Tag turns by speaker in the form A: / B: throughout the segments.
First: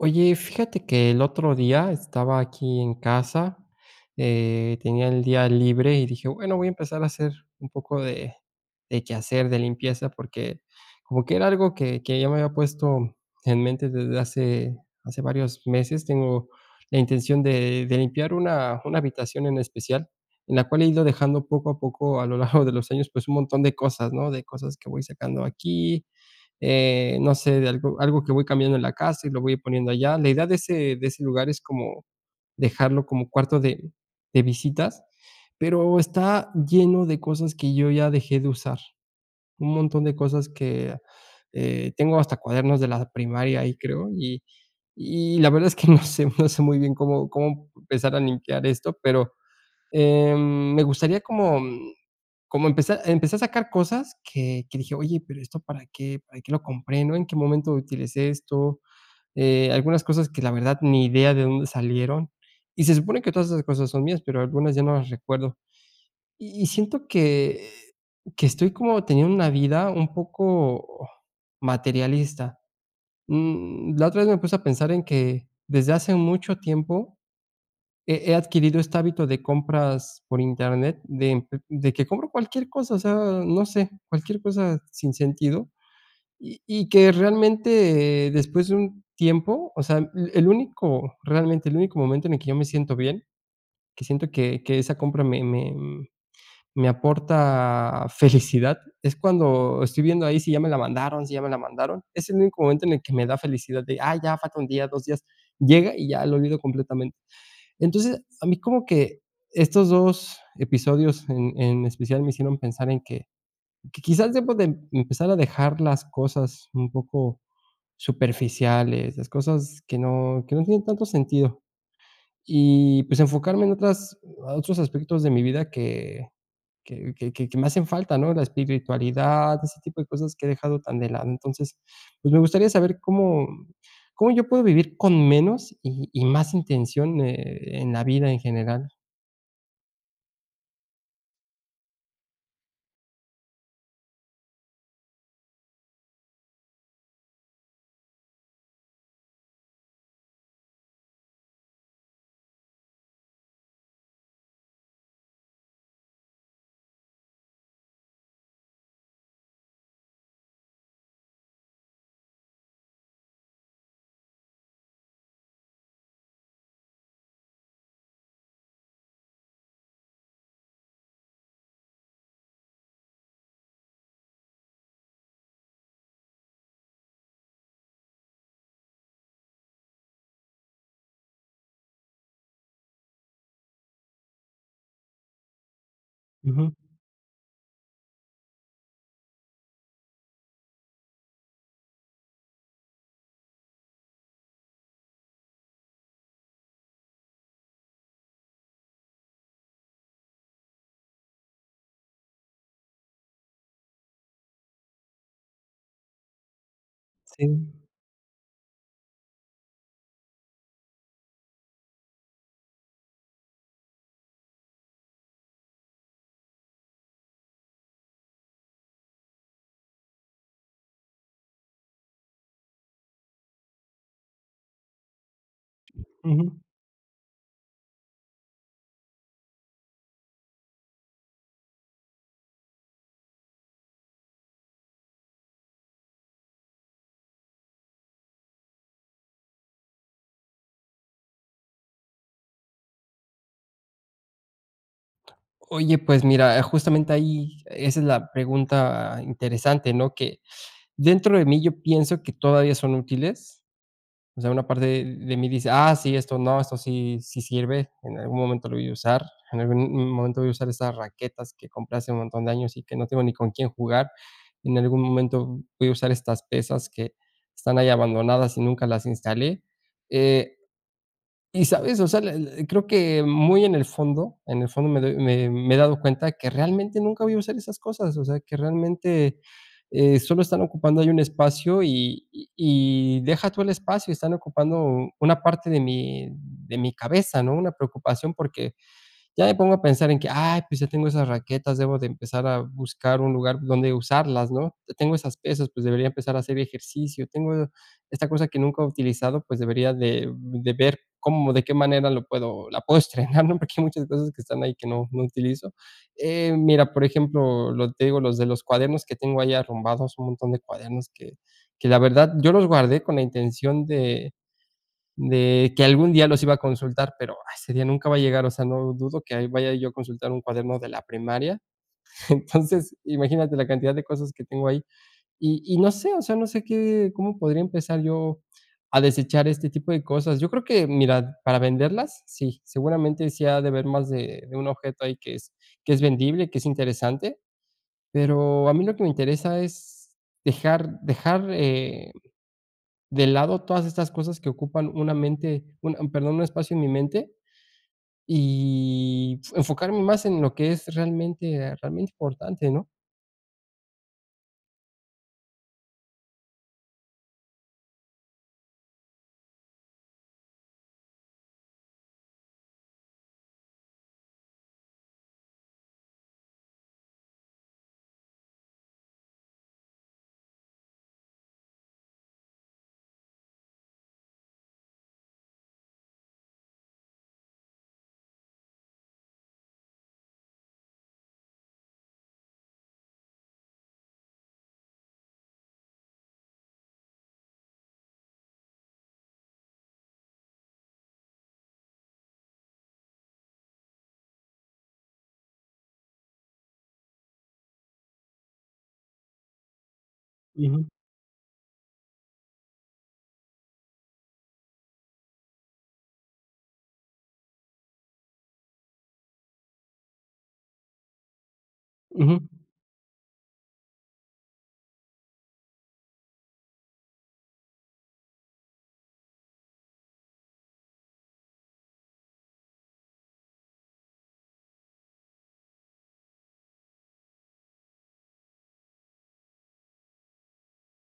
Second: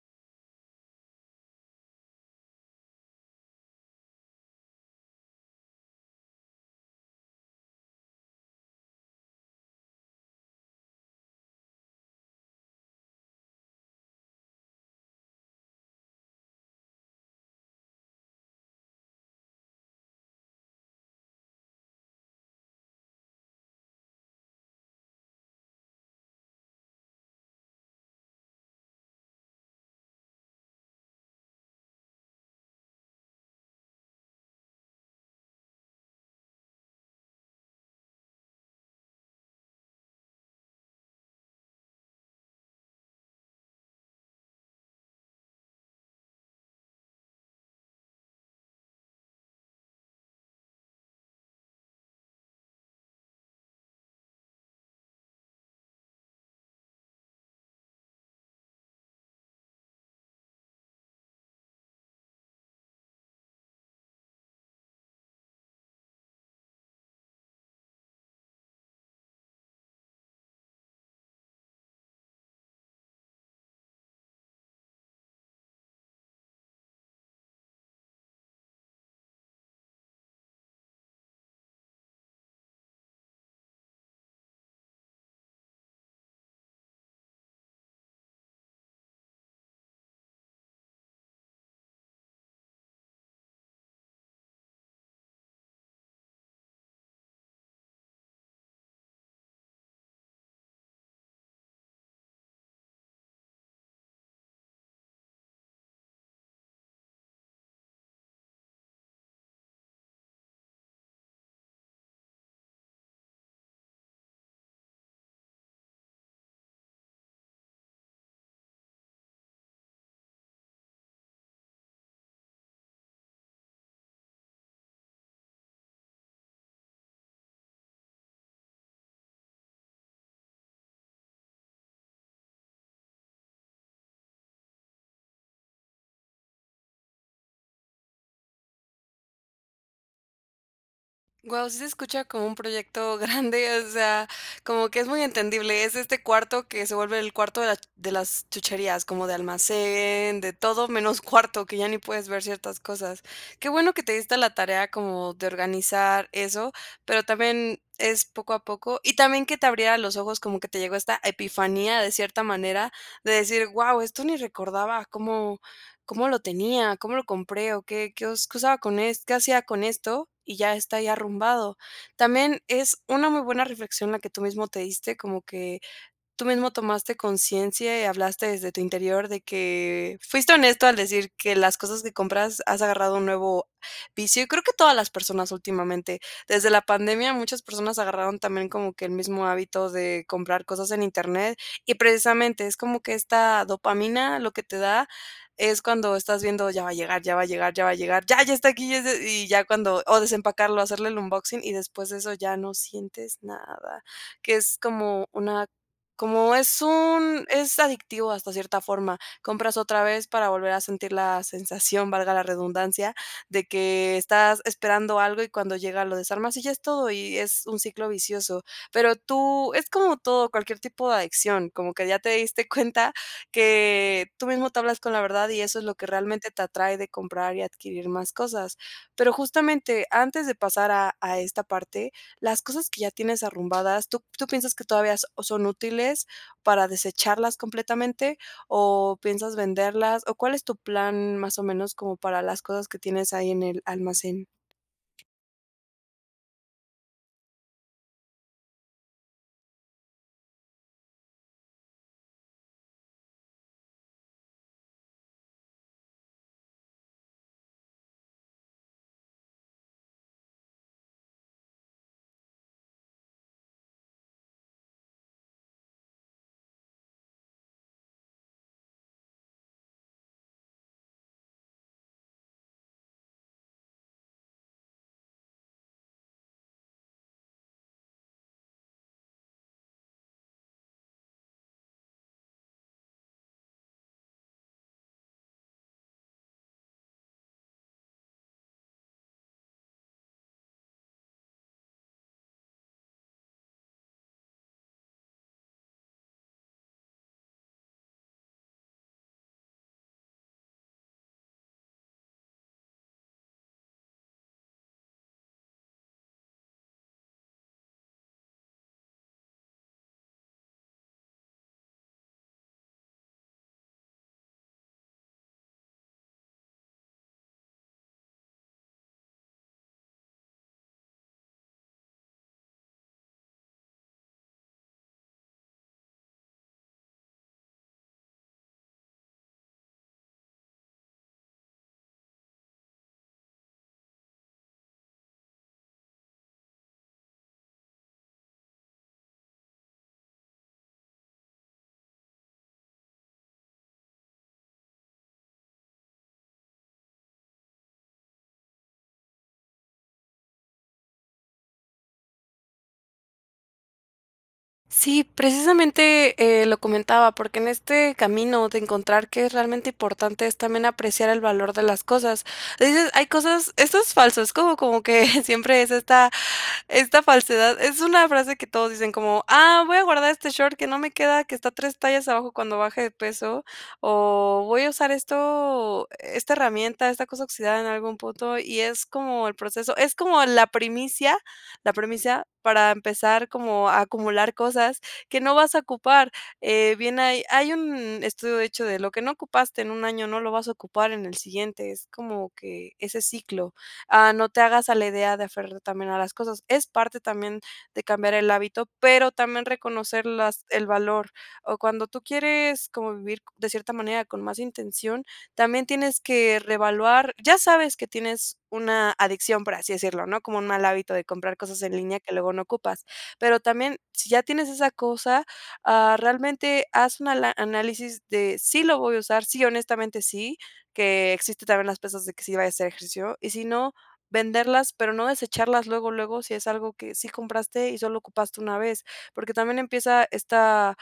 A: Oye, fíjate que el otro día estaba aquí en casa, eh, tenía el día libre y dije: "Bueno, voy a empezar a hacer un poco de de quehacer, de limpieza", porque como que era algo que que ya me había puesto en mente desde hace hace varios meses, tengo la intención de de limpiar una una habitación en especial en la cual he ido dejando poco a poco a lo largo de los años, pues un montón de cosas, ¿no?, de cosas que voy sacando aquí, eh, no sé, de algo algo que voy cambiando en la casa y lo voy poniendo allá. La idea de ese de ese lugar es como dejarlo como cuarto de de visitas, pero está lleno de cosas que yo ya dejé de usar. Un montón de cosas que, eh tengo hasta cuadernos de la primaria ahí, creo, y y la verdad es que no sé no sé muy bien cómo cómo empezar a limpiar esto, pero, em, me gustaría como, mm, como empeza Empecé a sacar cosas que que dije: "Oye, pero, ¿esto para qué? ¿Para que lo compré, no? ¿En qué momento utilicé esto?", eh, algunas cosas que la verdad, ni idea de dónde salieron y se supone que todas esas cosas son mías, pero algunas ya no las recuerdo. Y y siento que que estoy como teniendo una vida un poco materialista. Mm, la otra vez me puse a pensar en que desde hace mucho tiempo, he he adquirido este hábito de compras por internet de de que compro cualquier cosa, o sea, no sé, cualquier cosa sin sentido y y que realmente después de un tiempo O sea, el el único, realmente el único momento en el que yo me siento bien, que siento que que esa compra me me me aporta felicidad es cuando estoy viendo ahí si ya me la mandaron si ya me la mandaron, es el único momento en el que me da felicidad de, ah, ya falta 1 día, 2 días, llega y ya, lo olvido completamente. Entonces, a mí como que estos 2 episodios en en especial me hicieron pensar en que que quizás debo de empezar a dejar las cosas un poco superficiales, las cosas que no que no tienen tanto sentido, y pues enfocarme en otras otros aspectos de mi vida que que que que que me hacen falta, ¿no?, la espiritualidad, ese tipo de cosas que he dejado tan de lado, entonces, pues me gustaría saber cómo cómo yo puedo vivir con menos y y más intención, eh, en la vida en general.
B: Guau, sí se escucha como un proyecto grande. O sea, como que es muy entendible. Es este cuarto que se vuelve el cuarto de la de las chucherías, como de almacén de todo menos cuarto, que ya ni puedes ver ciertas cosas. Qué bueno que te diste a la tarea como de organizar eso, pero también es poco a poco y también que te abriera los ojos como que te llegó esta epifanía de cierta manera de decir: "Guau, esto ni recordaba cómo cómo lo tenía, cómo lo compré o qué qué us qué usaba con es qué hacía con esto, y ya está ahí arrumbado". También es una muy buena reflexión la que tú mismo te diste como que tú mismo tomaste conciencia y hablaste desde tu interior de que Fuiste honesto al decir que las cosas que compras has agarrado un nuevo vicio, y creo que todas las personas últimamente. Desde
A: Ujú.
B: la pandemia, muchas personas agarraron también como que el mismo hábito de comprar cosas en internet y precisamente es como que esta dopamina lo que te da, es cuando estás viendo, ya va a llegar, ya va a llegar, ya va a llegar. Ya, ya está aquí y es de y ya cuando o desempacarlo hacerle el unboxing y después de eso ya no sientes nada, que es como una como es un
A: Sí.
B: es adictivo, hasta cierta forma. Compras otra vez para volver a sentir la sensación, valga la redundancia, de que estás esperando algo y cuando llega, lo desarmas y ya, es todo y es un ciclo vicioso. Pero tú es como todo, cualquier tipo de adicción como que ya te diste cuenta que tú mismo te hablas con la verdad. Y eso es lo que realmente
A: Ujú.
B: te atrae de comprar y adquirir más cosas, pero justamente, antes de pasar a a esta parte, las cosas que ya tienes arrumbadas, ¿tú tú piensas que todavía s son útiles para desecharlas completamente o piensas venderlas o cuál es tu plan, más o menos, como para las cosas que tienes ahí en el almacén?
A: Oye, pues mira, eh, justamente ahí, esa es la pregunta interesante, ¿no?, que dentro de mí, yo pienso que todavía son útiles. O sea, una parte de mí dice: "Ah, sí, esto no, esto sí sí sirve, en algún momento lo voy a usar, en algún m momento voy a usar esas raquetas que compré hace un montón de años y que no tengo ni con quién jugar. En algún momento voy a usar estas pesas que están ahí abandonadas y nunca las instalé". Eh, ¿y sabes?, o sea, e e creo que muy en el fondo, en el fondo me doy me me he dado cuenta que realmente nunca voy a usar esas cosas, o sea, que realmente, eh, sólo están ocupando ahí un espacio y y y deja tú el espacio, están ocupando una parte de mi de mi cabeza, ¿no?, una preocupación porque ya me pongo a pensar en que, "Ay, pues ya tengo esas raquetas, debo de empezar a buscar un lugar donde usarlas", ¿no? "Tengo esas pesas, pues debería empezar a hacer ejercicio. Tengo esta cosa que nunca he utilizado, pues, debería de de ver cómo de qué manera lo puedo, la puedo estrenar", ¿no?, porque hay muchas cosas que están ahí que no, no utilizo. Eh, mira, por ejemplo, lo que te digo, los de los cuadernos que tengo ahí arrumbados, un montón de cuadernos que que la verdad, yo los guardé con la intención de de que algún día los iba a consultar, pero ese día nunca va a llegar. O sea, lo dudo que vaya yo a consultar un cuaderno de la primaria. Entonces, imagínate la cantidad de cosas que tengo ahí y y no sé, o sea, no sé qué cómo podría empezar yo a desechar este tipo de cosas. Yo creo que mira, para venderlas. Sí, seguramente sí ha de haber más de de un objeto ahí que es que es vendible, y que es interesante. Pero a mí lo que me interesa es dejar dejar, eh, de lado todas estas cosas que ocupan una mente un un perdón, un espacio en mi mente, y enfocarme más en lo que es realmente, ah, realmente importante, ¿no?
B: Sí, precisamente, eh, lo comentaba porque en este camino de encontrar qué es realmente importante, es también apreciar el valor de las cosas. Hay cosas esto es falso, es como como que siempre es esta esta falsedad, es una frase que todos dicen, como, "Ah, voy a guardar este short que no me queda, que está 3 tallas abajo cuando baje de peso, o voy a usar esto esta herramienta, esta cosa oxidada en algún punto", y es como el proceso, es como la primicia, la primicia para empezar como a acumular cosas que no vas a ocupar. Eh, bien, hay hay un estudio de hecho, de lo que no ocupaste en 1 año no lo vas a ocupar en el siguiente, es como que ese ciclo. Ah, no te hagas a la idea de aferrarte también a las cosas, es parte también de cambiar el hábito, pero también reconocer las
A: Ujú.
B: el valor o cuando tú quieres como vivir de cierta manera con más intención, también tienes que reevaluar. Ya sabes que tienes una adicción, por así decirlo, ¿no?, como un mal hábito de comprar cosas en línea que
A: Ujú.
B: luego no ocupas, pero también, si ya tienes esa cosa, ah, realmente haz una ala análisis de, sí lo voy a usar, sí, honestamente sí, que existen también las pesas de que si vaya a hacer ejercicio y si no venderlas, pero no desecharlas luego, luego, si es algo que sí compraste y solo ocupaste una vez, porque también empieza esta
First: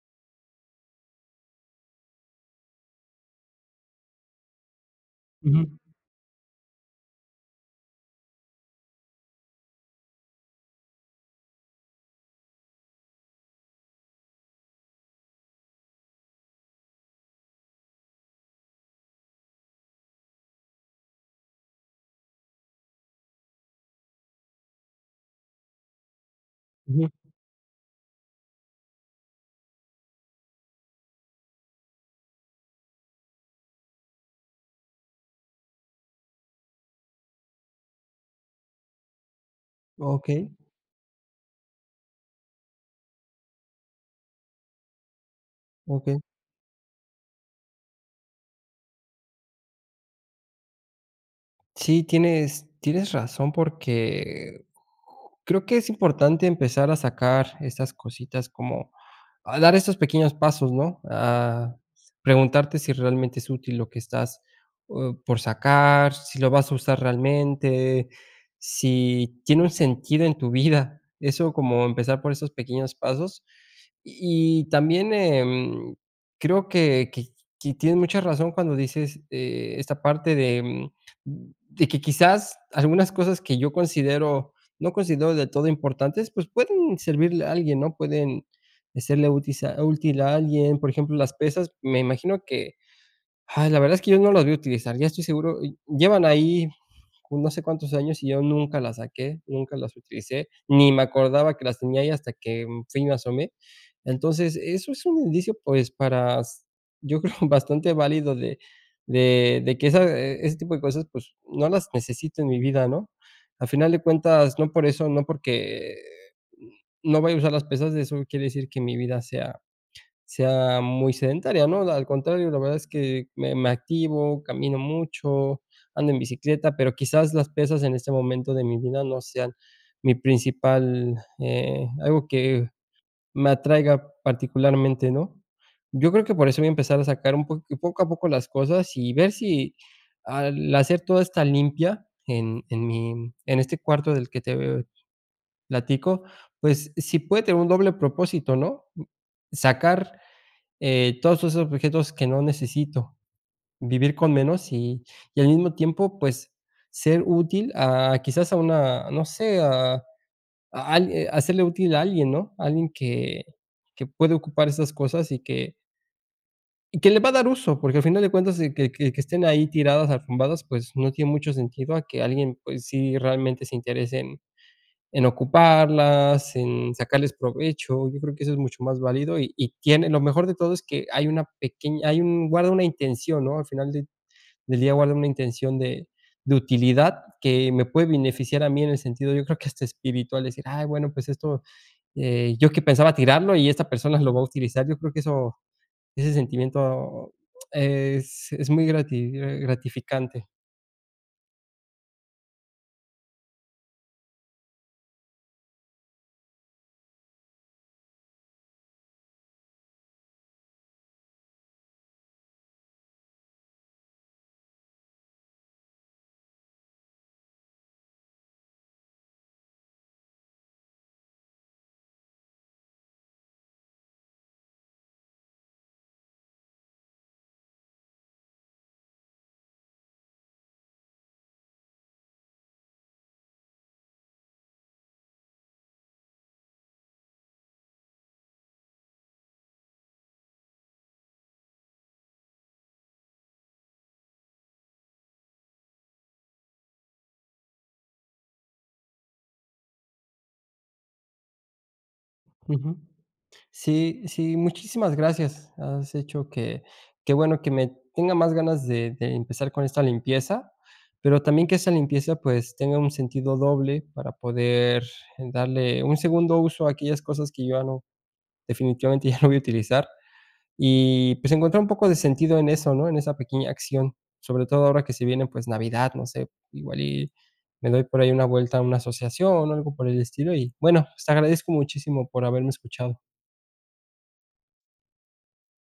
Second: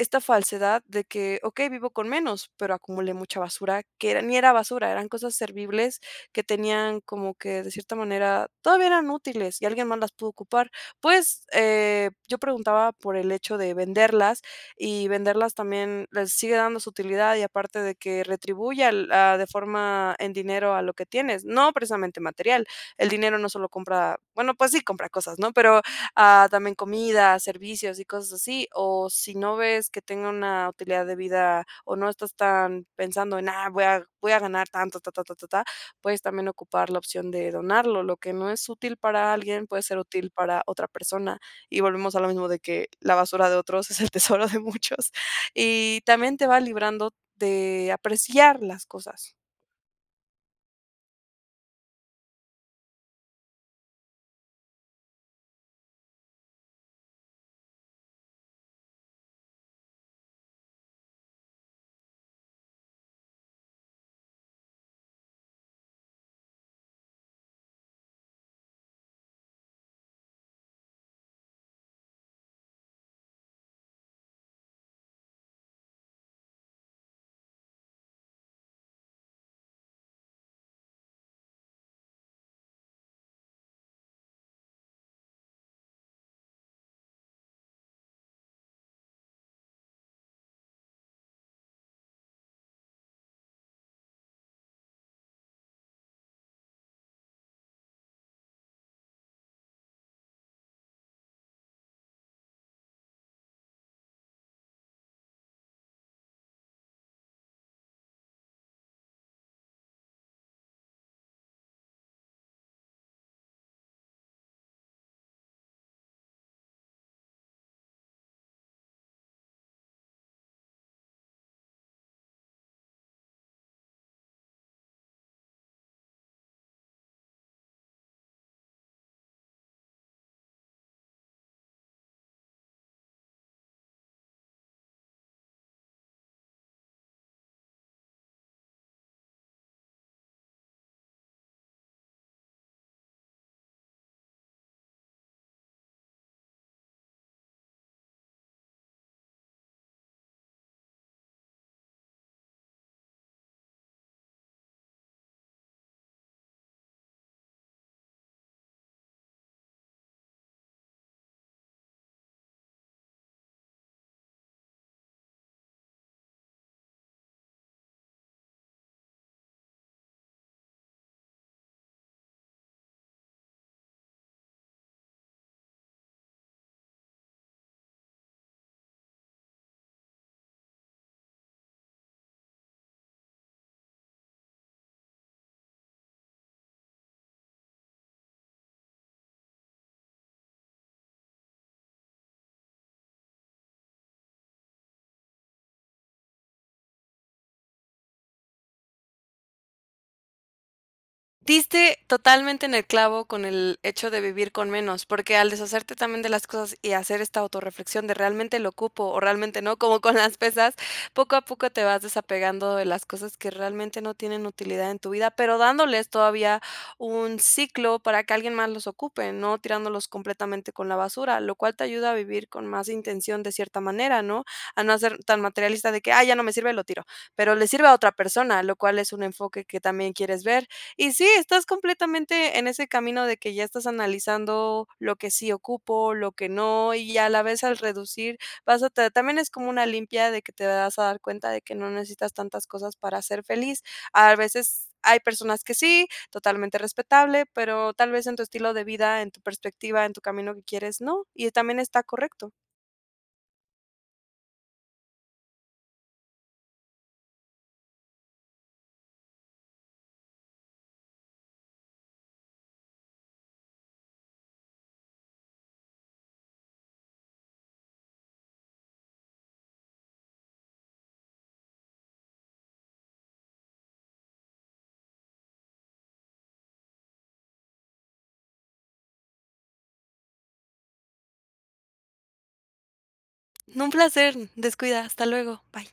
B: esta falsedad de que okey, vivo con menos, pero acumulé mucha basura que era ni era basura, eran cosas
A: Ujú.
B: servibles que tenían como que, de cierta manera, todavía eran útiles y alguien más las pudo ocupar. Pues, eh, yo preguntaba por el hecho de venderlas y venderlas también les sigue dando su utilidad y aparte de que retribuye al ah, de forma en dinero a lo que tienes, no precisamente material. El dinero no solo compra bueno, pues sí compra cosas, ¿no?, pero ah, también
A: Ujú.
B: comida, servicios y cosas así, o si no ves que tenga una utilidad de vida o no estás tan pensando en, ah, voy a voy a ganar tanto, ta, ta, ta, ta, ta, puedes también ocupar la opción de donarlo, lo que no es útil para alguien puede ser útil
A: Okey.
B: para otra persona y volvemos a lo mismo de que la basura de otros es el tesoro de muchos y
A: Okey.
B: también te va librando de apreciar las cosas.
A: Sí, tienes tienes razón, porque creo que es importante empezar a sacar estas cositas, como a dar estos pequeños pasos, ¿no?, a preguntarte si realmente es útil lo que estás o por sacar si lo vas a usar realmente, si tiene un sentido en tu vida, eso como empezar por esos pequeños pasos. Y y también, em, creo que que que tienes mucha razón cuando dices, eh, esta parte de, em, de que quizás algunas cosas que yo considero no considero del todo importantes, pues, pueden servirle a alguien, ¿no?, pueden hacerle útil a útil a alguien, por ejemplo, las pesas, me imagino que, ay, la verdad es que yo no las voy a utilizar, ya estoy seguro. Y llevan ahí no sé cuántos años y yo nunca las saqué, nunca las utilicé, ni me acordaba que las tenía ahí hasta que, mm, fui y me asomé. Entonces, eso es un indicio, pues, para s yo creo bastante válido de de de que esa, eh, ese tipo de cosas, pues, no las necesito en mi vida, ¿no? A final de cuentas, no por eso no, porque no voy a usar las pesas, eso no quiere decir que mi vida sea sea muy sedentaria, ¿no? Al contrario, la verdad es que me me activo, camino mucho, ando en bicicleta, pero quizás las pesas en este momento de mi vida no sean mi principal eh, algo que me atraiga particularmente, ¿no? Yo creo que por eso voy a empezar a sacar un poc poco a poco las cosas y ver si al hacer toda esta limpia en en mi en este cuarto del que te platico. Pues, sí puede tener un doble propósito, ¿no?, mm, sacar, eh, todos esos objetos que no necesito, vivir con menos y y al mismo tiempo, pues, ser útil, ah, quizás a una, no sé, a algui a serle útil a alguien, ¿no?, alguien que que puede ocupar esas cosas y que Y que le va a dar uso porque, al final de cuentas, que que que estén ahí tiradas, arrumbadas, pues, no tiene mucho sentido a que alguien, pues, sí realmente se interese en en ocuparlas, en sacarles provecho, yo creo que eso es mucho más válido y y tiene Lo mejor de todo, es que hay una pequeña hay un guarda una intención, ¿no?, al final de del día guarda una intención de de utilidad que me puede beneficiar a mí en el sentido, yo creo que hasta espiritual, decir: "Ay, bueno, pues esto, eh, yo que pensaba tirarlo y esta persona lo va a utilizar". Yo creo que eso ese sentimiento es es muy grati gratificante.
B: Diste totalmente en el clavo con el hecho de vivir con menos, porque al deshacerte también de las cosas y hacer esta autorreflexión de realmente lo ocupo o realmente no, como con las pesas, poco a poco te vas desapegando de las cosas que realmente no tienen utilidad en tu vida, pero dándoles todavía un ciclo para que alguien más los ocupe, no tirándolos completamente con la basura, lo cual te ayuda a vivir con más intención de cierta manera, ¿no? A no ser tan materialista de que, "Ay, ya no me sirve, lo tiro", pero le sirve a otra persona, lo cual es un enfoque que también quieres ver. Y sí, estás completamente en ese camino de que ya estás analizando lo que sí ocupo, lo que no y, a la vez, al reducir, vas a ta también es como una limpia de que te vas a dar cuenta de que no necesitas tantas cosas para ser feliz. A veces hay personas que sí, totalmente respetable, pero tal vez en tu estilo de vida, en tu perspectiva, en tu camino que quieres, no, y también está correcto.
A: Ujú. Sí, sí, muchísimas gracias. Has hecho que que bueno que me tenga más ganas de de empezar con esta limpieza, pero también que esa limpieza, pues, tenga un sentido doble para poder darle un segundo uso a aquellas cosas que yo ya no, definitivamente ya no voy a utilizar y, pues, encontrar un poco de sentido en eso, ¿no?, en esa pequeña acción, sobre todo ahora que se viene, pues, navidad, no sé, igual y me doy por ahí una vuelta a una asociación o algo por el estilo y, bueno, te agradezco muchísimo por haberme escuchado.
B: No, un placer, descuida, hasta luego, bye.